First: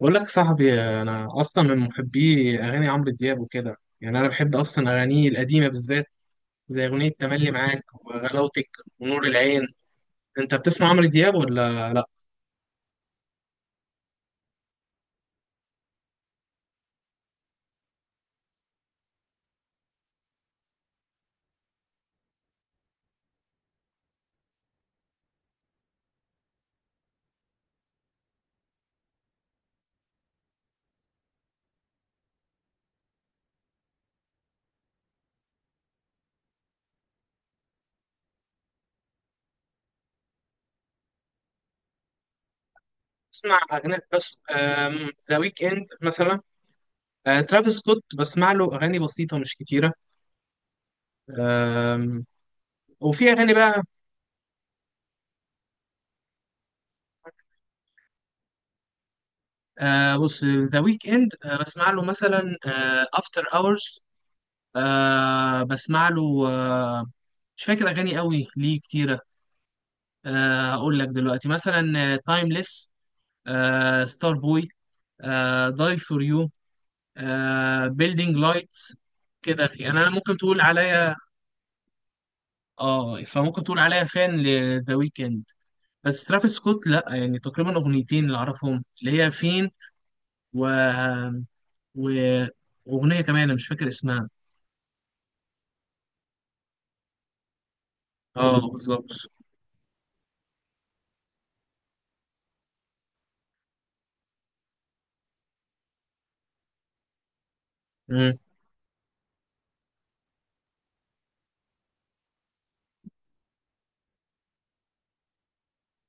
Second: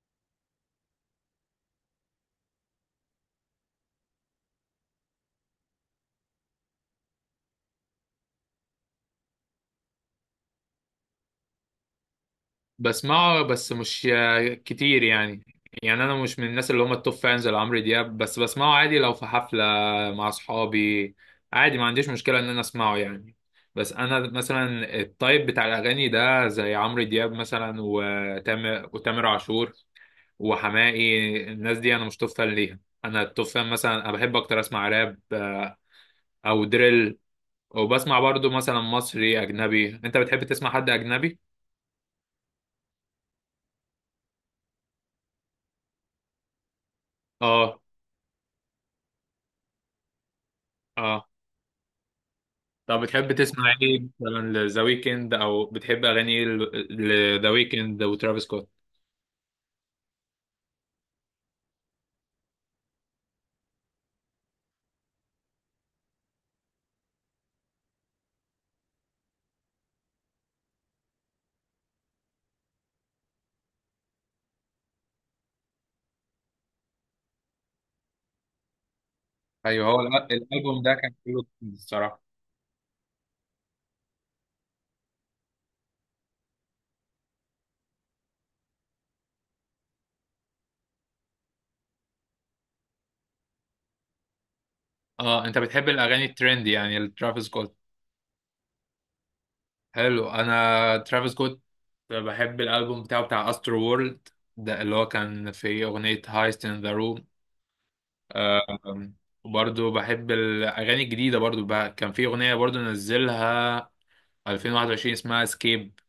بقول لك صاحبي انا اصلا من محبي اغاني عمرو دياب وكده، يعني انا بحب اصلا اغانيه القديمه بالذات، زي اغنيه تملي معاك وغلاوتك ونور العين. انت بتسمع عمرو دياب ولا لا؟ بسمعه بس مش كتير يعني انا مش من الناس اللي هم التوب فانز لعمرو دياب، بس بسمعه عادي لو في حفلة مع اصحابي. عادي ما عنديش مشكلة ان انا اسمعه يعني. بس انا مثلا التايب بتاع الاغاني ده زي عمرو دياب مثلا، وتامر عاشور وحماقي. الناس دي انا مش توب فان ليها. انا التوب فان مثلا، انا بحب اكتر اسمع راب او دريل. وبسمع برضو مثلا مصري اجنبي. انت بتحب تسمع حد اجنبي؟ بسمع اغاني بس، ذا ويك اند مثلا. ترافيس اه. سكوت بسمع له اغاني بسيطه مش كتيره. اه. آم، طب وفي بتحب اغاني تسمع بقى. ايه مثلا لذا ويكند، او بتحب اغاني ايه؟ لذا ويكند وترافيس سكوت. بص، ذا ويك اند بسمع له مثلا افتر اورز، بسمع له. آه، مش فاكر اغاني قوي ليه كتيره. اقول لك دلوقتي مثلا: تايمليس، ستار بوي، داي فور يو، بيلدينج لايتس، كده ايوه، يعني. هو انا ممكن تقول الالبوم ده كان عليا، حلو الصراحه. اه، فممكن تقول عليا فان لذا ويكند. بس ترافيس سكوت لا، يعني تقريبا اغنيتين اللي اعرفهم، اللي هي فين، و و واغنيه كمان انا مش فاكر اسمها. اه انت بتحب الاغاني الترند يعني لترافيس سكوت. اه بالظبط. حلو. انا ترافيس سكوت بحب الالبوم بتاعه بتاع استرو وورلد، ده اللي هو كان في اغنيه هايست ان ذا روم. مم. وبرضه بحب الاغاني الجديده برضه، بقى كان في اغنيه برضه نزلها 2021 اسمها اسكيب.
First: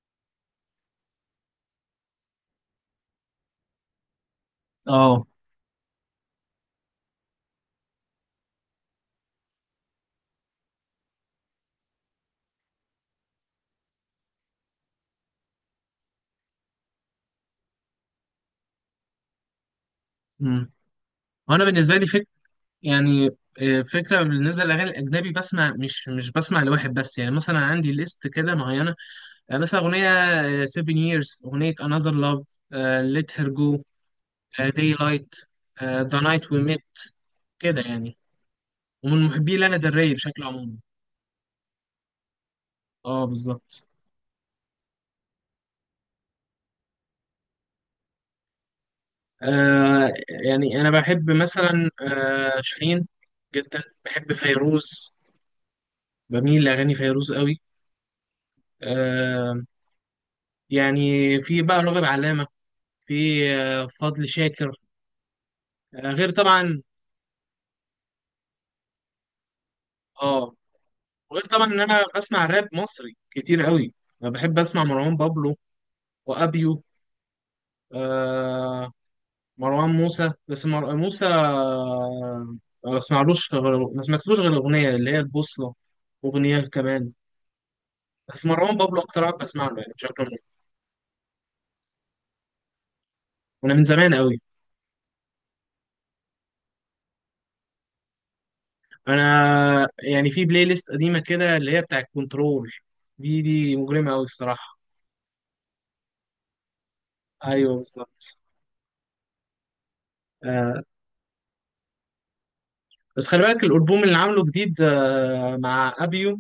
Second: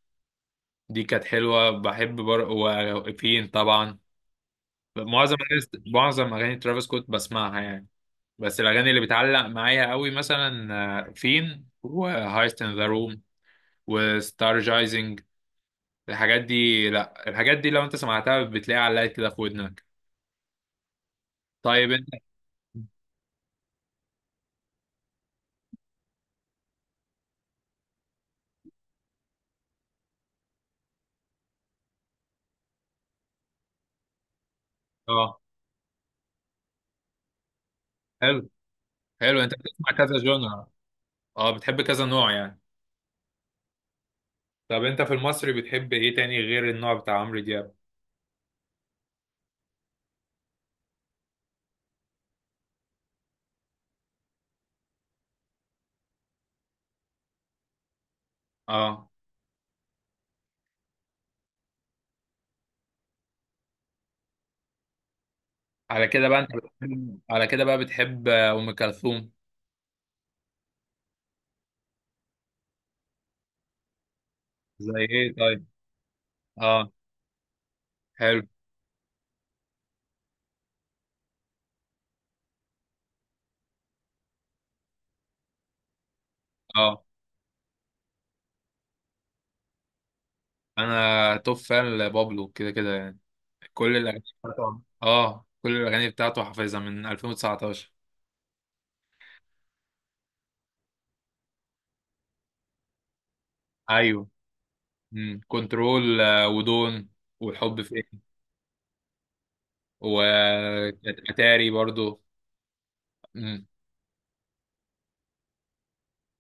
دي كانت حلوة. بحب وفين طبعا. اه. معظم أغاني معظم أغاني ترافيس سكوت بسمعها يعني. بس الأغاني اللي بتعلق معايا قوي مثلا فين وهايست إن ذا روم وستارجايزنج. الحاجات دي، لا الحاجات دي لو أنت سمعتها بتلاقيها علقت كده في ودنك. مم. وانا طيب بالنسبه أنت. لي، يعني، فكرة بالنسبة للأغاني الأجنبي، بسمع مش بسمع لواحد بس، يعني مثلا عندي ليست كده معينة. مثلا أغنية Seven Years، أغنية Another Love، Let Her Go، أه. Daylight، The Night We Met، كده يعني. حلو. ومن حلو، أنت محبي لانا بتسمع del Rey كذا بشكل جونرا، عمومي. أه بتحب كذا نوع يعني. اه بالظبط. طب أنت في المصري بتحب إيه تاني غير النوع بتاع عمرو دياب؟ آه، يعني أنا بحب مثلا آه شيرين جدا، بحب فيروز، بميل لأغاني فيروز قوي. أه. آه، يعني في بقى راغب علامة، في فضل شاكر. آه، غير طبعا. على كده بقى بتحب أم كلثوم. اه، غير طبعا ان انا بسمع راب مصري كتير قوي. انا بحب اسمع زي مروان إيه بابلو طيب؟ وابيو. أه. حلو. آه، مروان موسى، بس موسى ما بسمعلوش غير، ما سمعتلوش غير الاغنيه اللي هي البوصله، اغنيه اه كمان. بس مروان بابلو اكتر واحد بسمع له، يعني بشكل عام. انا توب فان لبابلو كده كده يعني. وانا من زمان قوي. كل الاغاني بتاعته حافظها من 2019. انا يعني في بلاي ليست قديمه كده اللي هي بتاعت كنترول، دي مجرمه قوي ايوه. الصراحه. كنترول ودون ايوه والحب فين بالظبط. آه، واتاري برضو. بس خلي بالك امم. الالبوم اللي عامله جديد مع ابيو،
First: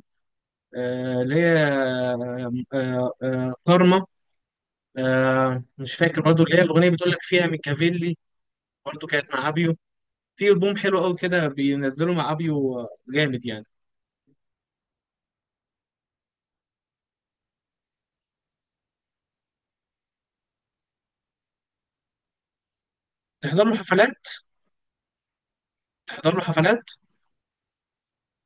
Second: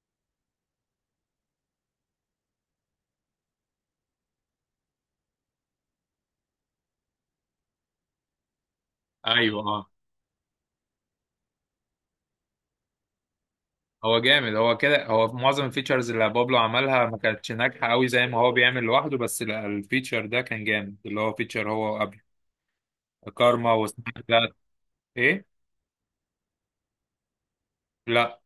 اللي هي كارما. مش فاكر برضو، اللي هيا الاغنيه بتقول لك فيها ميكافيلي، برضو كانت مع ايوه ابيو. اه. في البوم حلو قوي كده بينزله مع ابيو، جامد يعني. هو جامد، هو كده. هو في معظم الفيتشرز اللي بابلو عملها ما كانتش ناجحه قوي زي ما هو بيعمل لوحده، بس لا، الفيتشر ده كان جامد، اللي هو فيتشر هو قبل تحضر كارما له وسناك حفلات، ذات. ايه؟ تحضر له حفلات لا،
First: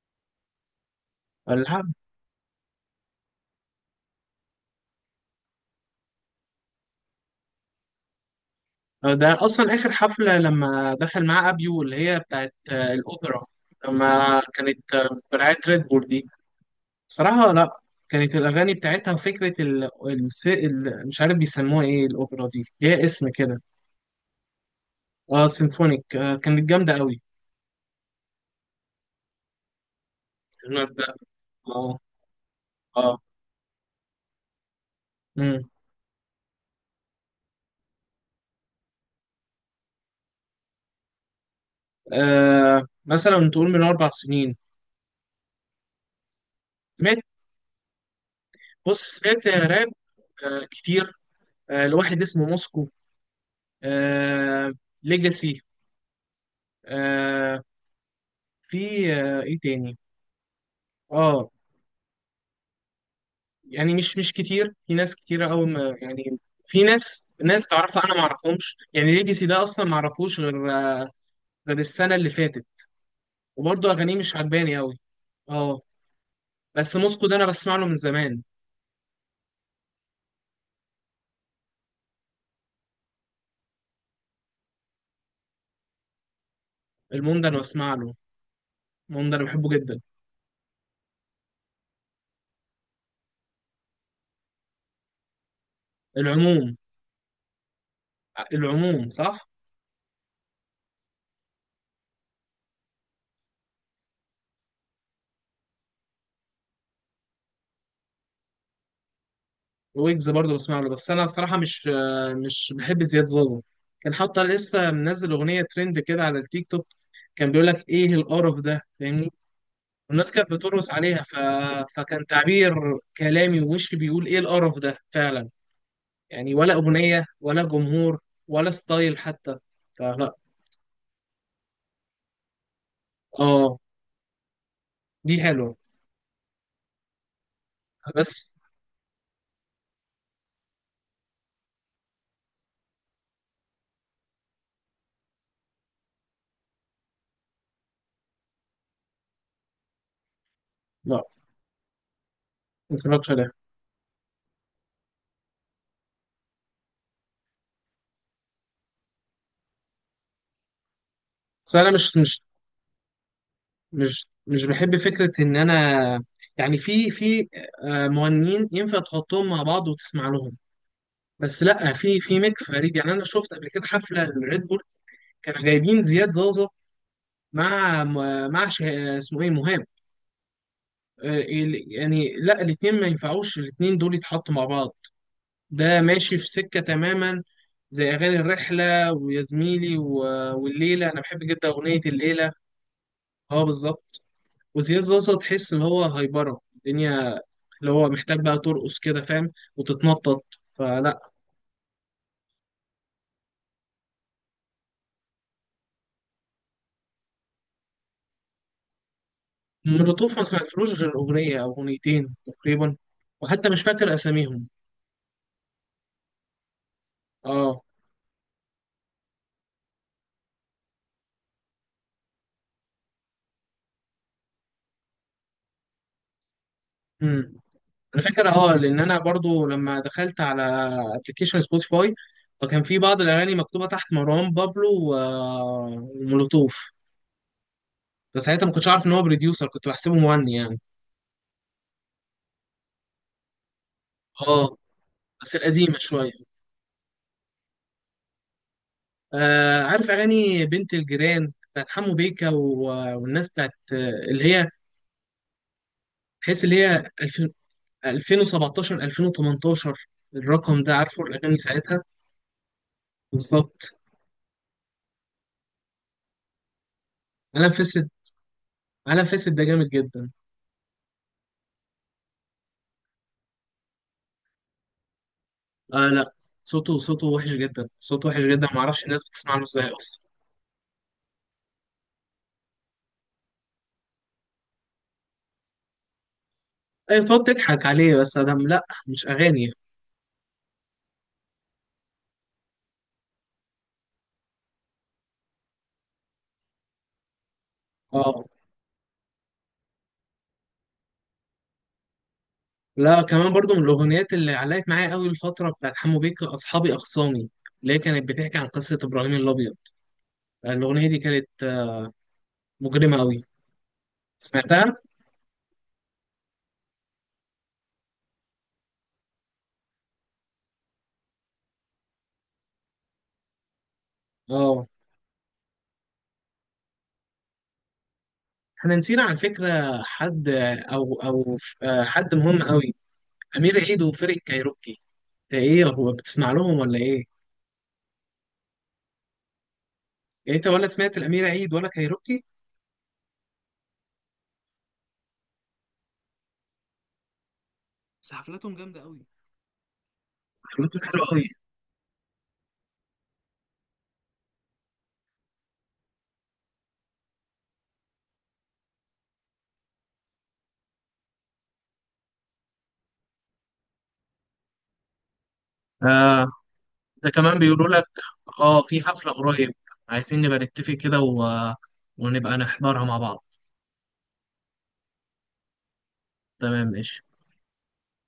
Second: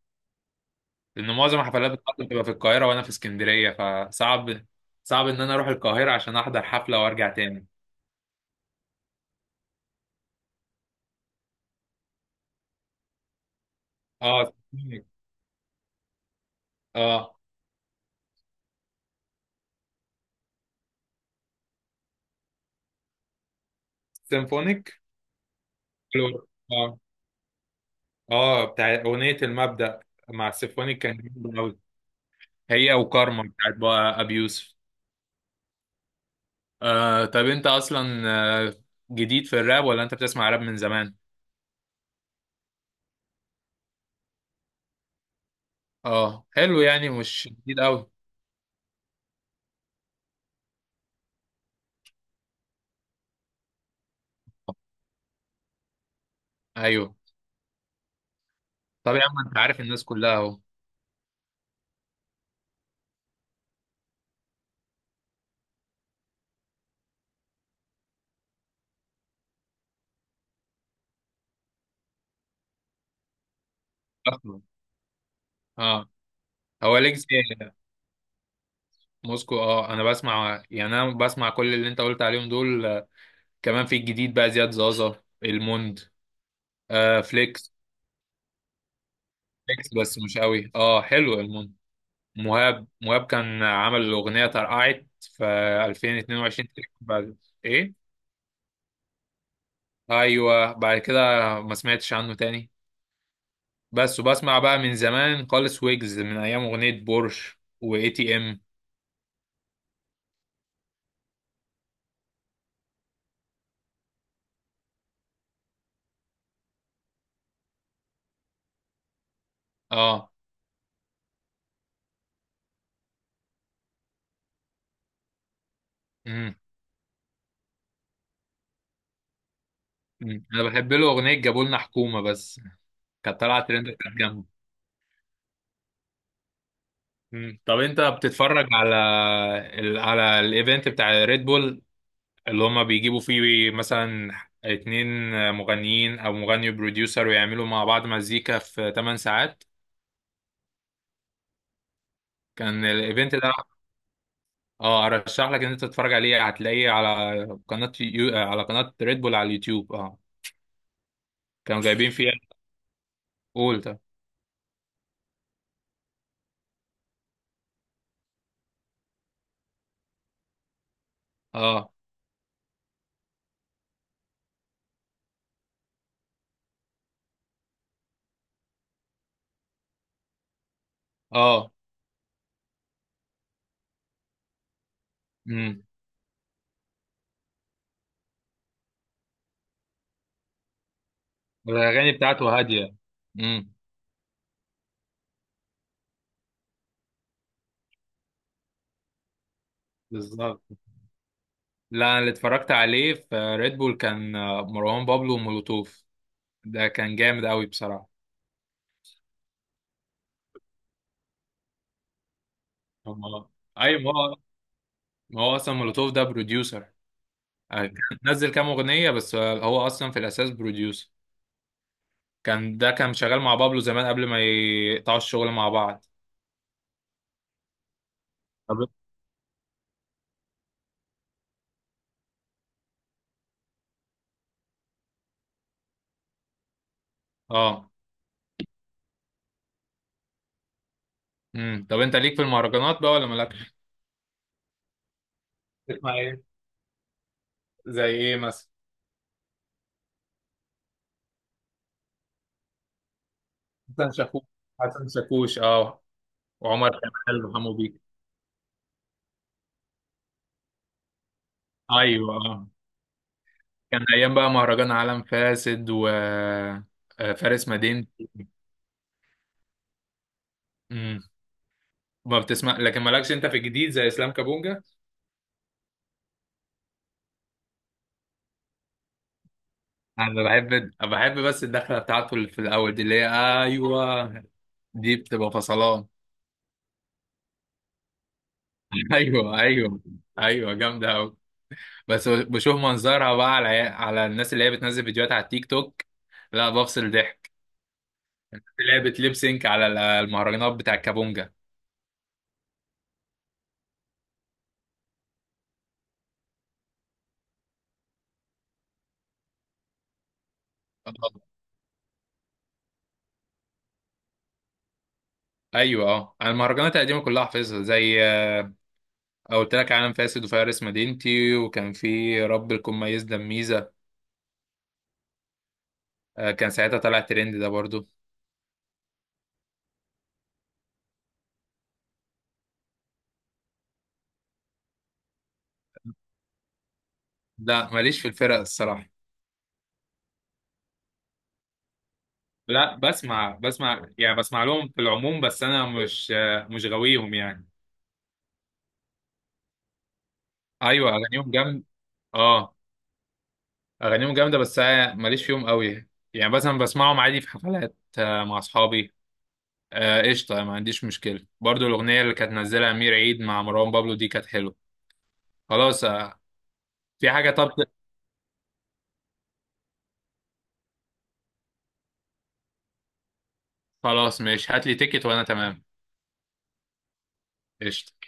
لان معظم ولا حاجة؟ الحفلات بتاعتي بتبقى في القاهره وانا في اسكندريه فصعب. صعب ان انا اروح القاهره عشان احضر حفله وارجع تاني. ده اصلا اخر حفله لما دخل مع ابيو، اللي هي بتاعت الاوبرا، لما اه كانت سيمفونيك. برعايه ريد بول دي. اه صراحة لا. كانت الأغاني بتاعتها وفكرة مش عارف بيسموها إيه، الأوبرا دي ليها اسم كده. سيمفونيك. أه سيمفونيك، حلو. آه كانت اه. جامدة أوي. اه بتاع اغنيه المبدأ مع السيمفونيك المبدأ، كان جامد قوي. أه. هي أه. وكارما بتاعت بقى ابي يوسف. أمم. آه طب انت اصلا، آه، جديد في الراب ولا انت بتسمع راب من زمان؟ آه مثلا تقول من أربع سنين، اه حلو، يعني سمعت. مش جديد قوي. بص سمعت راب آه كتير. آه لواحد اسمه موسكو، آه ليجاسي. ايوه. آه، في طب يا آه عم انت إيه عارف تاني؟ الناس كلها اهو. أه، يعني مش كتير. في ناس كتيرة قوي ما يعني، في ناس تعرفها انا ما اعرفهمش. يعني ليجاسي ده اصلا ما اعرفوش غير، غير السنة اللي فاتت، وبرضه اغانيه مش اصلا. عجباني قوي. اه. اه. بس هو موسكو ده ليجاسي، انا بسمع له من زمان. موسكو اه. انا بسمع، يعني انا بسمع كل اللي انت قلت عليهم دول. كمان في الجديد بقى زياد زازا، الموند، المون ده انا فليكس. بسمع له، المون ده انا بحبه فليكس جدا. بس مش قوي. اه حلو الموند. مهاب كان عمل الاغنيه ترقعت في 2022 العموم، تقريباً بعد. ايه؟ العموم صح. ايوه بعد كده. ما سمعتش عنه تاني. بس وبسمع بقى من زمان خالص ويجز من ايام اغنيه بورش واي تي ام. ويجز برضه بسمع له، بس انا الصراحة مش، مش بحب زياد زازا. كان حتى لسه منزل اغنية ترند كده على التيك توك، كان بيقول لك ايه القرف ده، فاهمني؟ اه. والناس كانت بترقص عليها، فكان تعبير كلامي ووشي بيقول ايه القرف ده فعلا. يعني امم. ولا اغنيه ولا جمهور ولا ستايل حتى، فلا. أمم. انا بحب له اغنيه جابولنا حكومه، بس كانت طالعه اه ترند، كانت جامدة. دي حلوه. مم. طب انت بس بتتفرج على على الايفنت بتاع ريد بول اللي هما بيجيبوا فيه مثلا اتنين مغنيين او مغني وبروديوسر، ويعملوا مع بعض مزيكا في 8 ساعات؟ لا كان ما اتفرجش الايفنت عليها. ده، اه ارشح لك ان انت تتفرج عليه، هتلاقيه على قناة على قناة ريد بول على اليوتيوب اه. بس كانوا انا جايبين مش فيها مش قول ده. مش مش بحب فكره ان انا، يعني في مغنيين ينفع تحطهم مع بعض وتسمع لهم. بس اه. لا، في ميكس غريب. يعني انا شفت قبل كده حفله للريد بول، كانوا جايبين زياد زازا مع، مع اسمه ايه، مهاب. اه. يعني لا، الاتنين ما ينفعوش، الاتنين دول يتحطوا مع بعض. امم. ده ماشي في سكة تماما، زي أغاني الرحلة ويا زميلي والليلة، أنا بحب جدا أغنية الاغاني الليلة. بتاعته هادية. اه امم. بالظبط. وزياد زوزة تحس إن هو هايبرة الدنيا، اللي هو محتاج بقى ترقص كده، فاهم، وتتنطط، بالظبط. فلا. لا انا اللي اتفرجت عليه في ريد بول كان مروان بابلو ومولوتوف، ده كان جامد قوي بصراحه. مولوتوف ما سمعتلوش غير أغنية أو أغنيتين تقريبا، هم. وحتى مش ايوه، ما فاكر هو أساميهم. ما هو اصلا مولوتوف ده بروديوسر. اه. كان نزل كام اغنيه بس هو اصلا في الاساس بروديوسر. ده كان شغال مع بابلو زمان قبل ما يقطعوا الشغل مع بعض. مم. الفكرة، اه، طب. لان انا برضو لما دخلت على ابلكيشن سبوتيفاي، فكان في بعض الاغاني مكتوبة تحت مروان بابلو ومولوتوف، اه. فساعتها ما كنتش عارف ان هو بروديوسر، كنت بحسبه مغني يعني. امم. طب انت ليك في المهرجانات بقى ولا مالكش؟ اه، بس القديمة تسمع شوية. ايه، زي ايه مثلا؟ آه عارف اغاني بنت الجيران بتاعت حمو بيكا والناس بتاعت، حسن شاكوش. اللي هي، حسن شاكوش اه. تحس اللي وعمر هي كمال 2000، وحمو بيك. 2017، 2018، الرقم ده، عارفه الاغاني ساعتها ايوه اه. بالظبط. كان ايام بقى مهرجان عالم فاسد و فارس عالم مدينة. فاسد، عالم فاسد ده جامد جدا. ما بتسمع، لكن مالكش انت في الجديد زي اسلام كابونجا؟ آه لا، صوته، صوته وحش جدا، صوته وحش جدا، ما اعرفش الناس بتسمع له ازاي اصلا. انا بحب بس الدخله بتاعته اللي في الاول دي اللي هي، ايوه دي بتبقى فصلان. ايوه بتقعد تضحك عليه بس، ادم، لا مش ايوه اغاني. ايوه. ايوه جامده قوي. بس بشوف منظرها بقى على الناس اللي هي بتنزل فيديوهات على التيك توك، لا بفصل ضحك. اه. اللي هي بتليب سينك على المهرجانات بتاع الكابونجا. لا كمان برضو من الاغنيات اللي علقت معايا قوي الفتره بتاعت حمو بيكا اصحابي اخصامي، اللي هي كانت بتحكي عن قصه ابراهيم الابيض. الاغنيه دي آه، كانت مجرمه قوي، سمعتها؟ ايوه اه. انا المهرجانات القديمه كلها حافظها زي، قلت لك عالم فاسد وفارس مدينتي، وكان في رب الكون، ميز دميزه، اه. كان ساعتها طلع ترند ده برضو. احنا نسينا على فكره حد، آه، او او آه، حد مهم قوي: امير عيد وفرقه كايروكي. ده ايه، هو بتسمع لهم ولا ايه؟ لا ماليش في الفرق الصراحة. يعني انت ولا سمعت الامير عيد ولا كايروكي؟ لا بسمع يعني، بسمع لهم في العموم بس انا مش غاويهم يعني. بس حفلاتهم جامده قوي، خليته ايوه حلو قوي. اغانيهم جامد. اه. اغانيهم جامدة بس أنا ماليش فيهم قوي. يعني مثلا بسمعهم عادي في حفلات مع اصحابي. قشطة. ما عنديش مشكلة. برضو الاغنية اللي كانت نزلها امير عيد مع مروان بابلو دي كانت حلوة. خلاص. آه ده في حاجة كمان طب. بيقولوا لك اه في حفلة قريب، عايزين نبقى نتفق كده ونبقى نحضرها مع بعض. خلاص ماشي، هات لي تيكت وانا تمام. تمام ماشي. قشطة.